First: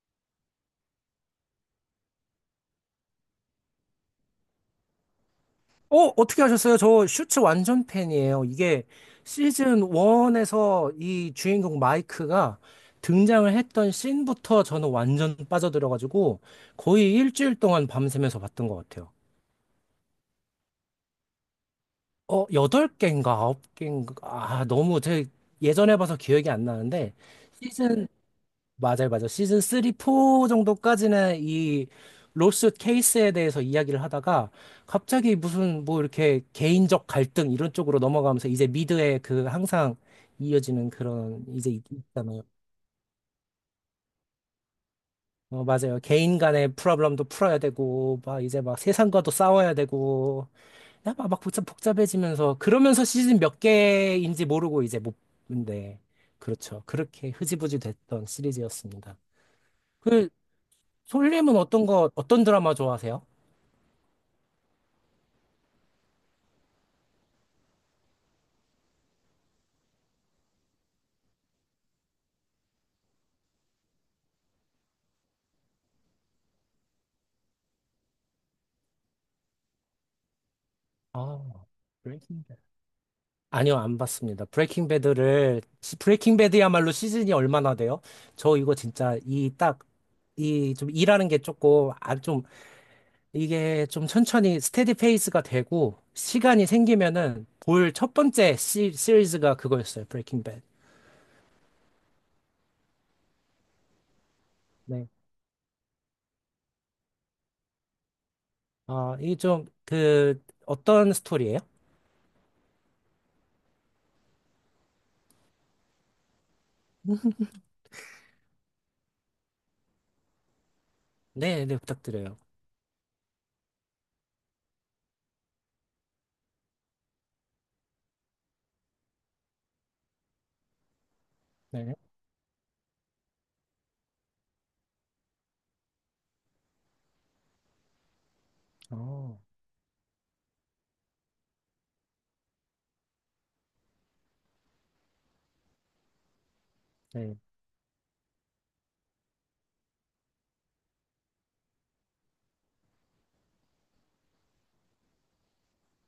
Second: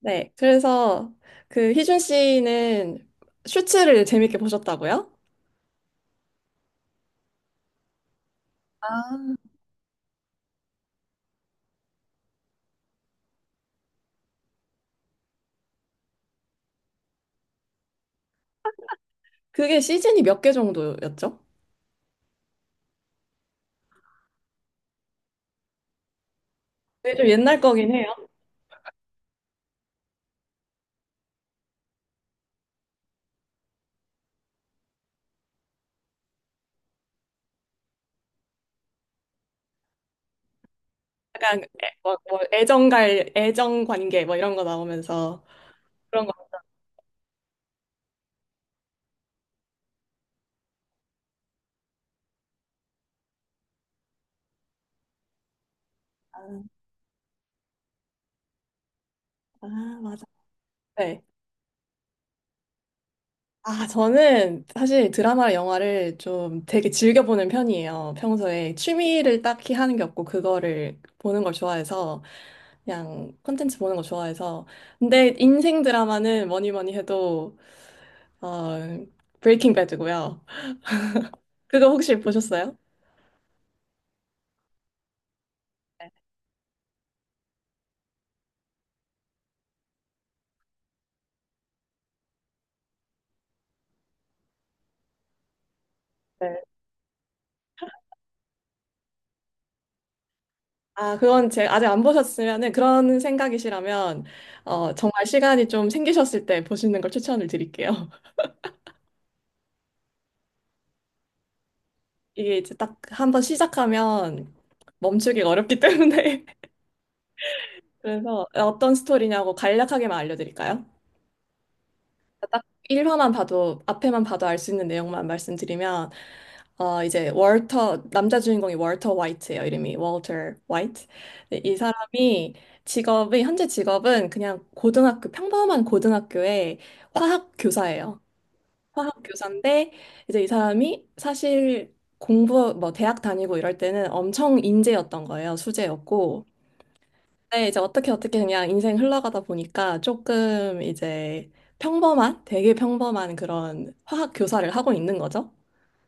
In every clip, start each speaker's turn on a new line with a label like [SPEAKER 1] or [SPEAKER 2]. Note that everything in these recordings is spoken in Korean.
[SPEAKER 1] 네. 그래서 그 희준 씨는 슈츠를 재밌게 보셨다고요?
[SPEAKER 2] 어, 어떻게 하셨어요? 저 슈츠 완전 팬이에요. 이게
[SPEAKER 1] 아,
[SPEAKER 2] 시즌 1에서 이 주인공 마이크가 등장을 했던 씬부터 저는 완전 빠져들어가지고 거의 일주일 동안 밤새면서 봤던 것 같아요.
[SPEAKER 1] 그게 시즌이 몇 개 정도였죠?
[SPEAKER 2] 어, 8개인가 9개인가. 아, 너무 제 예전에 봐서 기억이 안
[SPEAKER 1] 그게
[SPEAKER 2] 나는데
[SPEAKER 1] 좀 옛날 거긴
[SPEAKER 2] 시즌,
[SPEAKER 1] 해요.
[SPEAKER 2] 맞아요, 맞아요. 시즌 3, 4 정도까지는 이 로스 케이스에 대해서 이야기를 하다가 갑자기 무슨 뭐 이렇게 개인적 갈등 이런 쪽으로 넘어가면서 이제 미드에 그 항상 이어지는 그런
[SPEAKER 1] 약간
[SPEAKER 2] 이제
[SPEAKER 1] 뭐
[SPEAKER 2] 있잖아요.
[SPEAKER 1] 애정관계 뭐 이런 거 나오면서
[SPEAKER 2] 어, 맞아요.
[SPEAKER 1] 그런 거.
[SPEAKER 2] 개인 간의 프로블럼도 풀어야 되고 막 이제 막 세상과도 싸워야 되고 야, 막 복잡해지면서 그러면서 시즌 몇 개인지 모르고 이제 못 근데
[SPEAKER 1] 아,
[SPEAKER 2] 그렇죠. 그렇게 흐지부지 됐던 시리즈였습니다.
[SPEAKER 1] 아, 맞아.
[SPEAKER 2] 그
[SPEAKER 1] 네.
[SPEAKER 2] 솔님은 어떤 거, 어떤 드라마 좋아하세요?
[SPEAKER 1] 아, 저는 사실 드라마나 영화를 좀 되게 즐겨보는 편이에요. 평소에 취미를 딱히 하는 게 없고, 그거를 보는 걸 좋아해서, 그냥 콘텐츠 보는 거 좋아해서. 근데 인생 드라마는 뭐니 뭐니 해도, 어, 브레이킹 배드고요.
[SPEAKER 2] 아,
[SPEAKER 1] 그거 혹시
[SPEAKER 2] 브레이킹 배드.
[SPEAKER 1] 보셨어요?
[SPEAKER 2] 아니요, 안 봤습니다. 브레이킹 배드야말로 시즌이 얼마나 돼요? 저 이거 진짜 이 딱, 이 좀 일하는 게 조금, 아, 좀, 이게 좀 천천히 스테디 페이스가 되고,
[SPEAKER 1] 네.
[SPEAKER 2] 시간이 생기면은 볼 첫 번째 시리즈가 그거였어요. 브레이킹 배드.
[SPEAKER 1] 아, 그건 제 아직 안 보셨으면은 그런 생각이시라면,
[SPEAKER 2] 네.
[SPEAKER 1] 정말 시간이 좀 생기셨을 때 보시는 걸 추천을 드릴게요.
[SPEAKER 2] 아, 이 좀, 그, 어떤 스토리예요?
[SPEAKER 1] 이게 이제 딱 한번 시작하면 멈추기가 어렵기 때문에. 그래서 어떤 스토리냐고 간략하게만 알려드릴까요?
[SPEAKER 2] 네, 네, 부탁드려요.
[SPEAKER 1] 딱 1화만 봐도 앞에만 봐도 알 수 있는 내용만 말씀드리면 이제 월터 남자 주인공이 월터 화이트예요. 이름이 월터 화이트. 근데 이
[SPEAKER 2] 네.
[SPEAKER 1] 사람이 직업이 현재 직업은 그냥 고등학교 평범한 고등학교의 화학 교사예요. 화학
[SPEAKER 2] 어,
[SPEAKER 1] 교사인데 이제 이 사람이 사실 공부 뭐 대학 다니고 이럴 때는 엄청 인재였던 거예요. 수재였고
[SPEAKER 2] 네.
[SPEAKER 1] 네, 이제 어떻게 어떻게 그냥 인생 흘러가다 보니까 조금 이제 평범한, 되게 평범한 그런 화학 교사를 하고 있는 거죠.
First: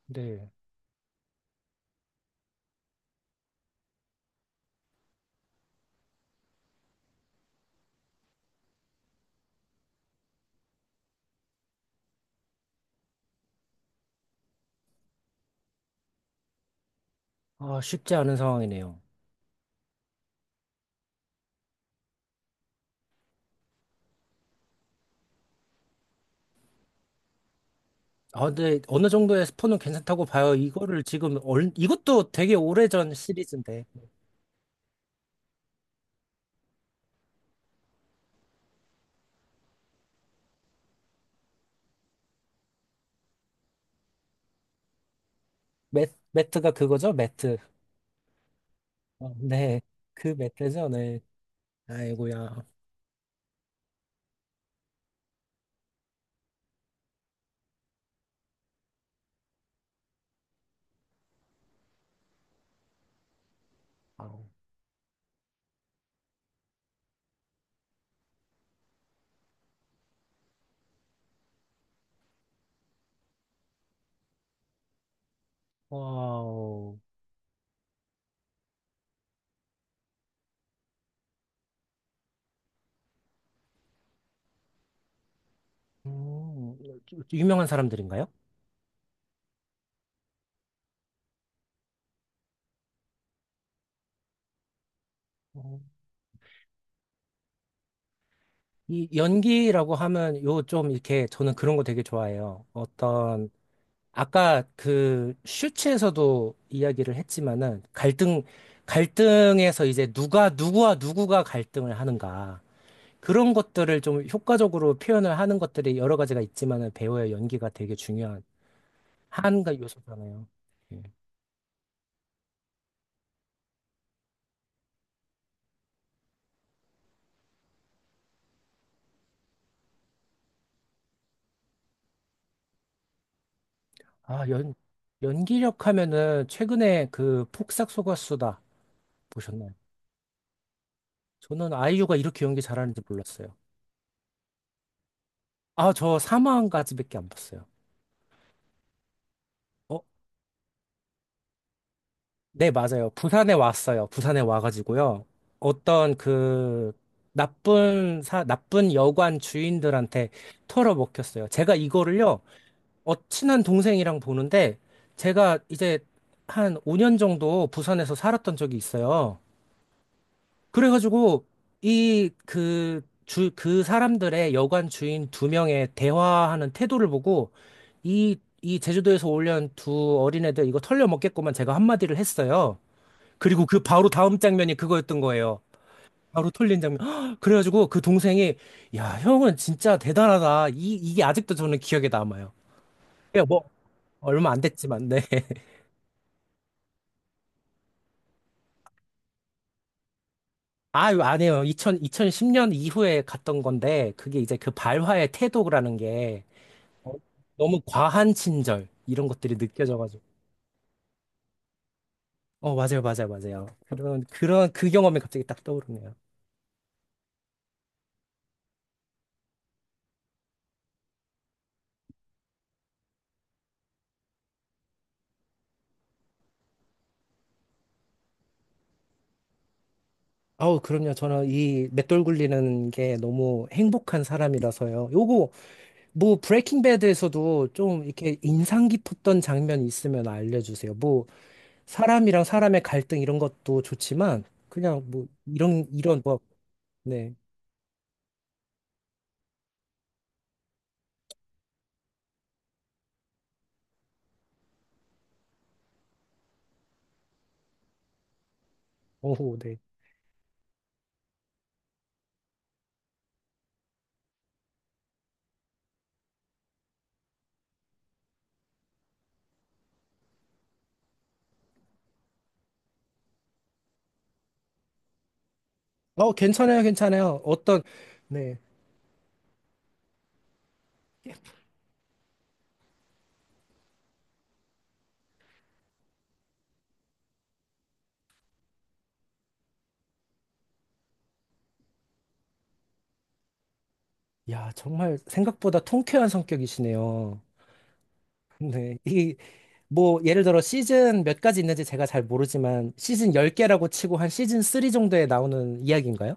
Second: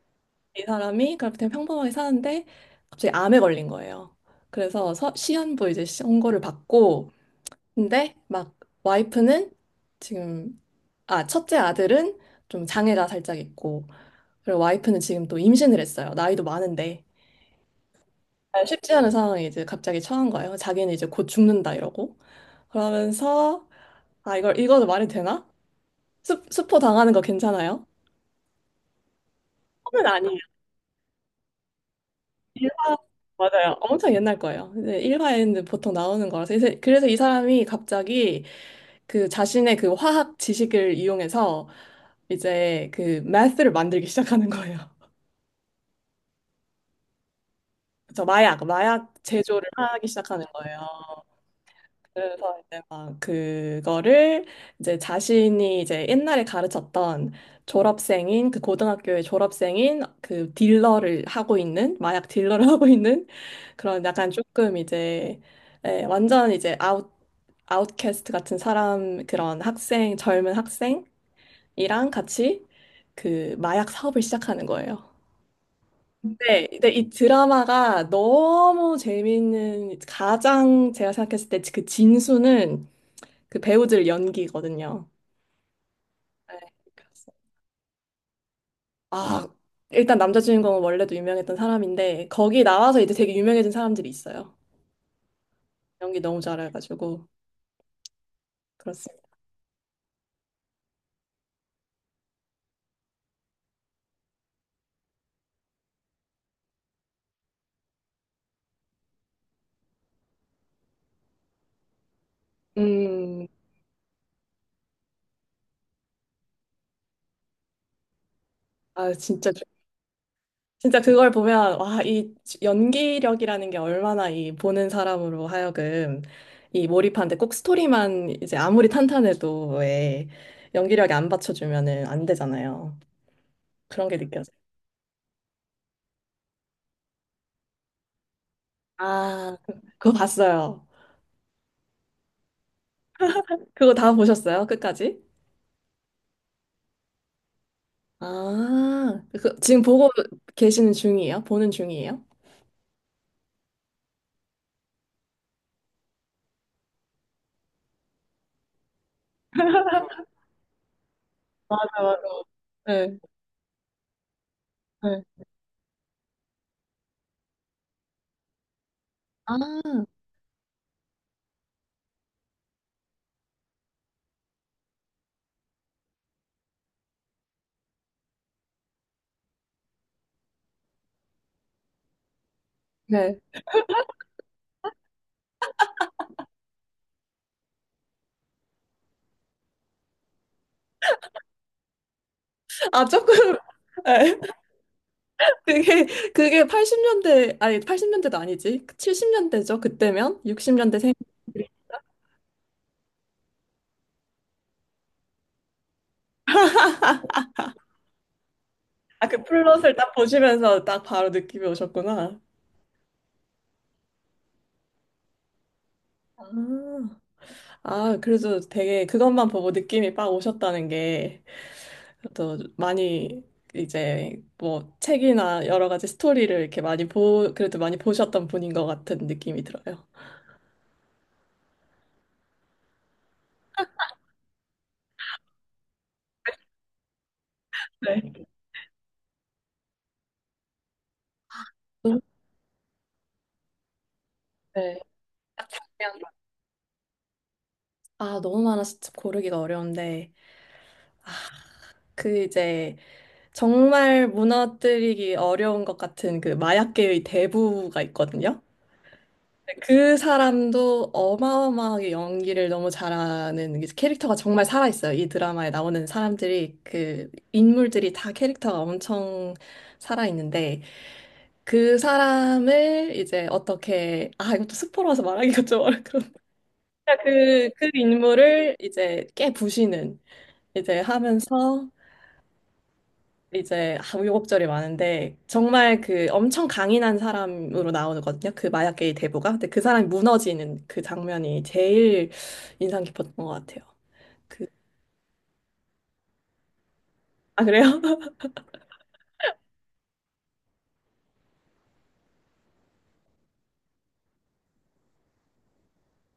[SPEAKER 2] 네.
[SPEAKER 1] 이 사람이 그렇게 되게 평범하게 사는데 갑자기 암에 걸린 거예요. 그래서 시한부 이제 선고를 받고 근데 막 와이프는 지금 아 첫째 아들은 좀 장애가 살짝 있고 그리고 와이프는 지금 또 임신을 했어요. 나이도 많은데
[SPEAKER 2] 아, 쉽지 않은
[SPEAKER 1] 아, 쉽지
[SPEAKER 2] 상황이네요.
[SPEAKER 1] 않은 상황에 이제 갑자기 처한 거예요. 자기는 이제 곧 죽는다 이러고 그러면서 아, 이걸 읽어도 말이 되나? 스포 당하는 거 괜찮아요?
[SPEAKER 2] 아, 근데 어느 정도의 스포는
[SPEAKER 1] 처음은
[SPEAKER 2] 괜찮다고
[SPEAKER 1] 아니에요.
[SPEAKER 2] 봐요. 이거를 지금 얼, 이것도 되게
[SPEAKER 1] 일화
[SPEAKER 2] 오래전
[SPEAKER 1] 맞아요.
[SPEAKER 2] 시리즈인데
[SPEAKER 1] 엄청 옛날 거예요. 근데 1화에는 보통 나오는 거라서. 그래서 이 사람이 갑자기 그 자신의 그 화학 지식을 이용해서 이제 그 매스를 만들기 시작하는 거예요.
[SPEAKER 2] 매트가 그거죠? 매트.
[SPEAKER 1] 저 마약
[SPEAKER 2] 어,
[SPEAKER 1] 제조를
[SPEAKER 2] 네,
[SPEAKER 1] 하기
[SPEAKER 2] 그
[SPEAKER 1] 시작하는 거예요.
[SPEAKER 2] 매트죠. 네.
[SPEAKER 1] 그래서
[SPEAKER 2] 아이고야.
[SPEAKER 1] 이제 막 그거를 이제 자신이 이제 옛날에 가르쳤던 졸업생인 그 고등학교의 졸업생인 그 딜러를 하고 있는 마약 딜러를 하고 있는 그런 약간
[SPEAKER 2] 아우.
[SPEAKER 1] 조금 이제 예, 완전 이제 아웃캐스트 같은 사람 그런 학생 젊은 학생이랑 같이 그 마약 사업을 시작하는 거예요. 네, 근데
[SPEAKER 2] 와우.
[SPEAKER 1] 이 드라마가 너무 재미있는 가장 제가 생각했을 때 그 진수는 그 배우들 연기거든요. 네,
[SPEAKER 2] 음,
[SPEAKER 1] 그래서
[SPEAKER 2] 유명한 사람들인가요?
[SPEAKER 1] 아, 일단 남자 주인공은 원래도 유명했던 사람인데 거기 나와서 이제 되게 유명해진 사람들이 있어요.
[SPEAKER 2] 어,
[SPEAKER 1] 연기 너무 잘해가지고
[SPEAKER 2] 이
[SPEAKER 1] 그렇습니다.
[SPEAKER 2] 연기라고 하면 요 좀 이렇게 저는 그런 거 되게 좋아해요. 어떤 아까 그 슈츠에서도 이야기를 했지만은 갈등에서 이제 누가 누구와 누구가 갈등을 하는가. 그런 것들을 좀 효과적으로 표현을 하는 것들이 여러 가지가 있지만은 배우의 연기가 되게 중요한
[SPEAKER 1] 아,
[SPEAKER 2] 한가 요소잖아요.
[SPEAKER 1] 진짜
[SPEAKER 2] 예.
[SPEAKER 1] 그걸 보면 와, 이 연기력이라는 게 얼마나 이 보는 사람으로 하여금 이 몰입하는데 꼭 스토리만 이제 아무리 탄탄해도 왜 연기력이 안 받쳐주면은 안 되잖아요. 그런 게
[SPEAKER 2] 아,
[SPEAKER 1] 느껴져요.
[SPEAKER 2] 연기력 하면은 최근에 그 폭삭 속았수다
[SPEAKER 1] 아,
[SPEAKER 2] 보셨나요?
[SPEAKER 1] 그거 봤어요.
[SPEAKER 2] 저는 아이유가 이렇게 연기 잘하는지 몰랐어요.
[SPEAKER 1] 그거 다 보셨어요? 끝까지?
[SPEAKER 2] 아, 저 사망까지밖에 안 봤어요.
[SPEAKER 1] 아, 그, 지금
[SPEAKER 2] 어?
[SPEAKER 1] 보고 계시는 중이에요? 보는 중이에요?
[SPEAKER 2] 네, 맞아요. 부산에 왔어요. 부산에 와가지고요. 어떤 그 나쁜 여관 주인들한테 털어먹혔어요. 제가
[SPEAKER 1] 맞아, 맞아.
[SPEAKER 2] 이거를요. 어,
[SPEAKER 1] 네,
[SPEAKER 2] 친한 동생이랑 보는데
[SPEAKER 1] 네.
[SPEAKER 2] 제가 이제 한 5년 정도 부산에서 살았던 적이 있어요.
[SPEAKER 1] 아,
[SPEAKER 2] 그래가지고 이 그 그 사람들의 여관 주인 두 명의 대화하는 태도를 보고 이 제주도에서 올려온 두 어린애들 이거 털려먹겠구만 제가 한마디를 했어요.
[SPEAKER 1] 네.
[SPEAKER 2] 그리고 그 바로 다음 장면이 그거였던 거예요. 바로 털린 장면. 그래가지고 그 동생이 야, 형은 진짜 대단하다. 이게 아직도 저는 기억에 남아요.
[SPEAKER 1] 아, 조금,
[SPEAKER 2] 그냥 뭐
[SPEAKER 1] 네.
[SPEAKER 2] 얼마 안 됐지만, 네.
[SPEAKER 1] 그게, 그게 80년대, 아니, 80년대도 아니지. 70년대죠? 그때면? 60년대 생
[SPEAKER 2] 아유, 안 해요. 2 0 2010년 이후에 갔던 건데, 그게 이제 그 발화의 태도라는 게 어, 너무 과한 친절, 이런
[SPEAKER 1] 아, 그
[SPEAKER 2] 것들이
[SPEAKER 1] 플롯을 딱
[SPEAKER 2] 느껴져가지고.
[SPEAKER 1] 보시면서 딱 바로 느낌이 오셨구나.
[SPEAKER 2] 어, 맞아요, 맞아요, 맞아요. 그 경험이 갑자기 딱 떠오르네요.
[SPEAKER 1] 아, 아, 그래도 되게 그것만 보고 느낌이 빡 오셨다는 게 또 많이 이제 뭐 책이나 여러 가지 스토리를 이렇게 많이 보, 그래도 많이 보셨던 분인 것 같은 느낌이 들어요.
[SPEAKER 2] 아우, 그럼요. 저는 이 맷돌 굴리는 게 너무 행복한 사람이라서요. 요거, 뭐, 브레이킹 배드에서도 좀 이렇게
[SPEAKER 1] 네.
[SPEAKER 2] 인상 깊었던 장면이 있으면 알려주세요. 뭐,
[SPEAKER 1] 너무-
[SPEAKER 2] 사람이랑 사람의 갈등 이런 것도 좋지만,
[SPEAKER 1] 네.
[SPEAKER 2] 그냥 뭐,
[SPEAKER 1] 딱 장면.
[SPEAKER 2] 뭐, 네.
[SPEAKER 1] 아, 너무 많아서 참 고르기가 어려운데, 그 이제 정말 무너뜨리기 어려운 것 같은 그 마약계의 대부가 있거든요.
[SPEAKER 2] 오호, 네.
[SPEAKER 1] 그 사람도 어마어마하게 연기를 너무 잘하는 게 캐릭터가 정말 살아있어요. 이 드라마에 나오는 사람들이 그 인물들이 다 캐릭터가 엄청 살아있는데 그 사람을 이제 어떻게 아 이것도 스포라서 말하기가 좀 어렵고
[SPEAKER 2] 어, 괜찮아요,
[SPEAKER 1] 그그
[SPEAKER 2] 괜찮아요.
[SPEAKER 1] 그
[SPEAKER 2] 어떤,
[SPEAKER 1] 그
[SPEAKER 2] 네.
[SPEAKER 1] 인물을 이제 깨부시는 이제 하면서 이제 우여곡절이 많은데 정말 그 엄청 강인한 사람으로 나오거든요. 그 마약계의 대부가. 근데 그 사람이 무너지는 그 장면이 제일 인상 깊었던 것 같아요. 그,
[SPEAKER 2] 야, 정말 생각보다 통쾌한 성격이시네요.
[SPEAKER 1] 아 그래요?
[SPEAKER 2] 네. 이, 뭐, 예를 들어 시즌 몇 가지 있는지 제가 잘 모르지만, 시즌 10개라고 치고 한 시즌 3 정도에 나오는 이야기인가요?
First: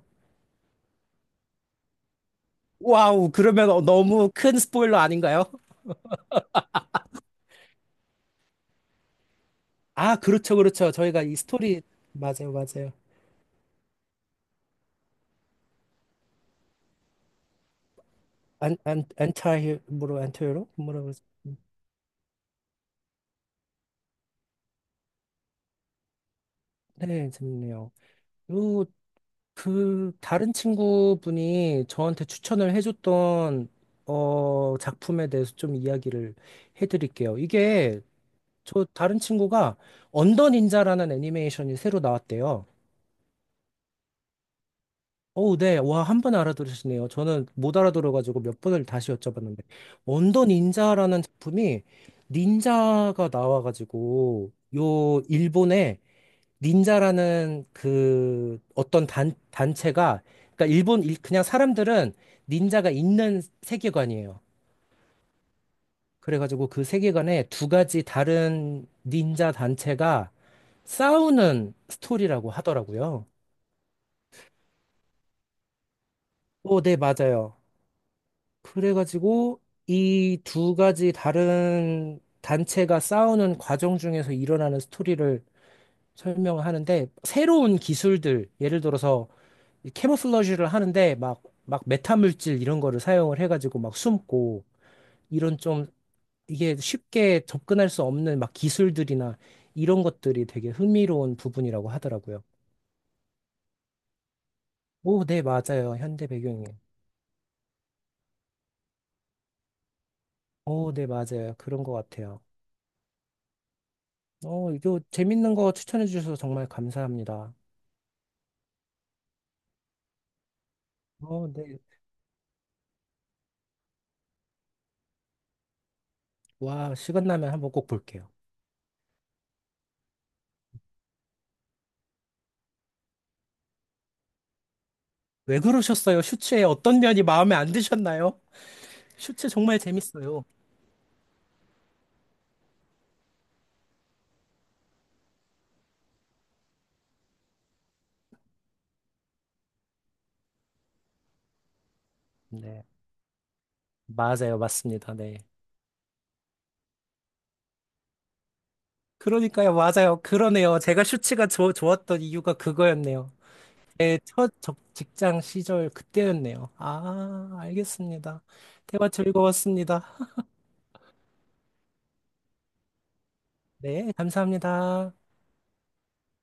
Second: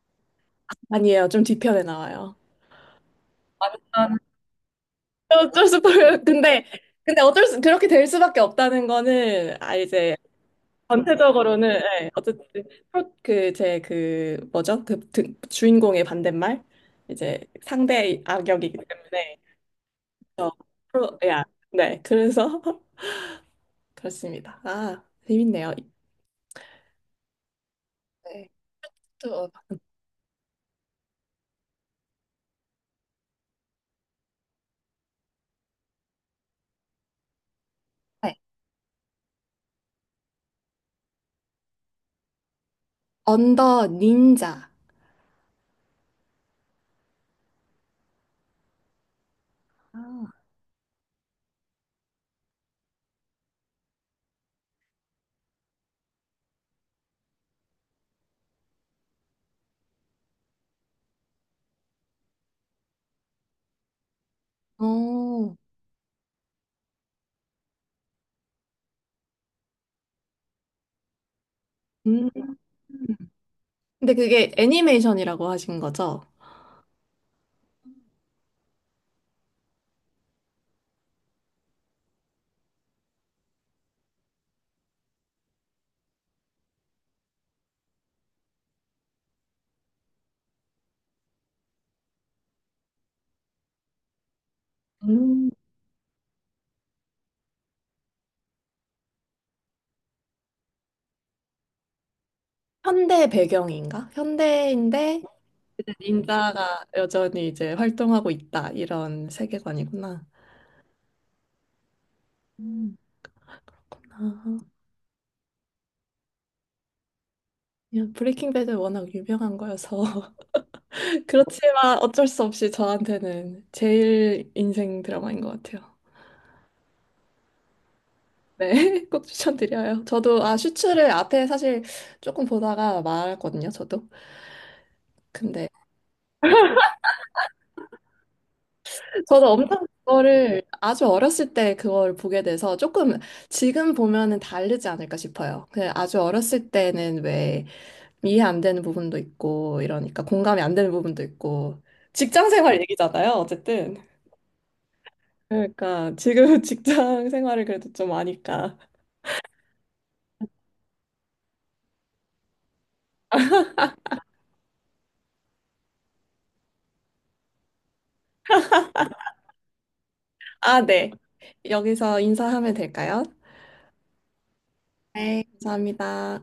[SPEAKER 1] 아니에요. 좀 뒤편에 나와요.
[SPEAKER 2] 와우, 그러면 어,
[SPEAKER 1] 아,
[SPEAKER 2] 너무 큰 스포일러 아닌가요?
[SPEAKER 1] 어쩔 수없 근데 근데 어쩔 수 그렇게 될 수밖에 없다는 거는 아 이제
[SPEAKER 2] 아, 그렇죠, 그렇죠. 저희가 이
[SPEAKER 1] 전체적으로는
[SPEAKER 2] 스토리,
[SPEAKER 1] 예, 어쨌든
[SPEAKER 2] 맞아요, 맞아요.
[SPEAKER 1] 그제 그 뭐죠? 그 주인공의 반대말 이제 상대
[SPEAKER 2] 안,
[SPEAKER 1] 악역이기
[SPEAKER 2] 안,
[SPEAKER 1] 때문에
[SPEAKER 2] 안타, 히로 안타
[SPEAKER 1] 어,
[SPEAKER 2] 히로 뭐라고,
[SPEAKER 1] 프로,
[SPEAKER 2] 그러지?
[SPEAKER 1] 야, 네, 그래서 그렇습니다. 아, 재밌네요.
[SPEAKER 2] 네, 재밌네요.
[SPEAKER 1] 네. 또,
[SPEAKER 2] 그 다른 친구분이 저한테 추천을 해줬던 어 작품에 대해서 좀 이야기를 해드릴게요. 이게
[SPEAKER 1] 네.
[SPEAKER 2] 저 다른 친구가 언더 닌자라는 애니메이션이 새로 나왔대요.
[SPEAKER 1] 언더 닌자.
[SPEAKER 2] 어 네. 와, 한 번 알아들으시네요. 저는 못 알아들어가지고 몇 번을 다시 여쭤봤는데.
[SPEAKER 1] 아,
[SPEAKER 2] 언더 닌자라는 작품이 닌자가 나와가지고 요 일본에 닌자라는 그 어떤 단체가, 그러니까 그냥 사람들은 닌자가 있는 세계관이에요.
[SPEAKER 1] 어.
[SPEAKER 2] 그래가지고 그 세계관에 두 가지 다른 닌자 단체가 싸우는
[SPEAKER 1] 음,
[SPEAKER 2] 스토리라고 하더라고요.
[SPEAKER 1] 근데 그게 애니메이션이라고 하신 거죠?
[SPEAKER 2] 오, 네, 맞아요. 그래가지고 이 두 가지 다른 단체가 싸우는 과정 중에서 일어나는 스토리를 설명을 하는데, 새로운 기술들, 예를 들어서 이 캐모플러지를 하는데 막 메타물질 이런 거를 사용을 해가지고 막 숨고
[SPEAKER 1] 음.
[SPEAKER 2] 이런 좀 이게 쉽게 접근할 수 없는 막 기술들이나 이런 것들이 되게 흥미로운 부분이라고 하더라고요.
[SPEAKER 1] 현대 배경인가? 현대인데
[SPEAKER 2] 오, 네,
[SPEAKER 1] 이제
[SPEAKER 2] 맞아요. 현대 배경이.
[SPEAKER 1] 닌자가 여전히 이제 활동하고 있다 이런 세계관이구나.
[SPEAKER 2] 오, 네, 맞아요. 그런 것 같아요.
[SPEAKER 1] 음. 아,
[SPEAKER 2] 어, 이거 재밌는 거 추천해 주셔서 정말 감사합니다.
[SPEAKER 1] 그냥 브레이킹 배드 워낙 유명한 거여서
[SPEAKER 2] 어, 네.
[SPEAKER 1] 그렇지만 어쩔 수 없이 저한테는 제일 인생 드라마인 것 같아요.
[SPEAKER 2] 와, 시간 나면 한번 꼭 볼게요.
[SPEAKER 1] 네, 꼭 추천드려요. 저도 아 슈츠를 앞에 사실 조금 보다가 말았거든요, 저도.
[SPEAKER 2] 왜
[SPEAKER 1] 근데
[SPEAKER 2] 그러셨어요? 슈츠의 어떤 면이 마음에 안 드셨나요?
[SPEAKER 1] 저도
[SPEAKER 2] 슈츠 정말
[SPEAKER 1] 엄청
[SPEAKER 2] 재밌어요.
[SPEAKER 1] 그거를 아주 어렸을 때 그걸 보게 돼서 조금 지금 보면은 다르지 않을까 싶어요. 그 아주 어렸을 때는 왜 이해 안 되는 부분도 있고 이러니까 공감이 안 되는 부분도 있고 직장 생활
[SPEAKER 2] 네.
[SPEAKER 1] 얘기잖아요, 어쨌든.
[SPEAKER 2] 맞아요. 맞습니다. 네.
[SPEAKER 1] 그러니까 지금 직장 생활을 그래도 좀 아니까.
[SPEAKER 2] 그러니까요, 맞아요. 그러네요. 제가 슈츠가 좋 좋았던 이유가 그거였네요. 제 첫 직장 시절 그때였네요. 아, 알겠습니다. 대화 즐거웠습니다.
[SPEAKER 1] 아, 네. 여기서 인사하면 될까요?
[SPEAKER 2] 네, 감사합니다.
[SPEAKER 1] 네, 감사합니다.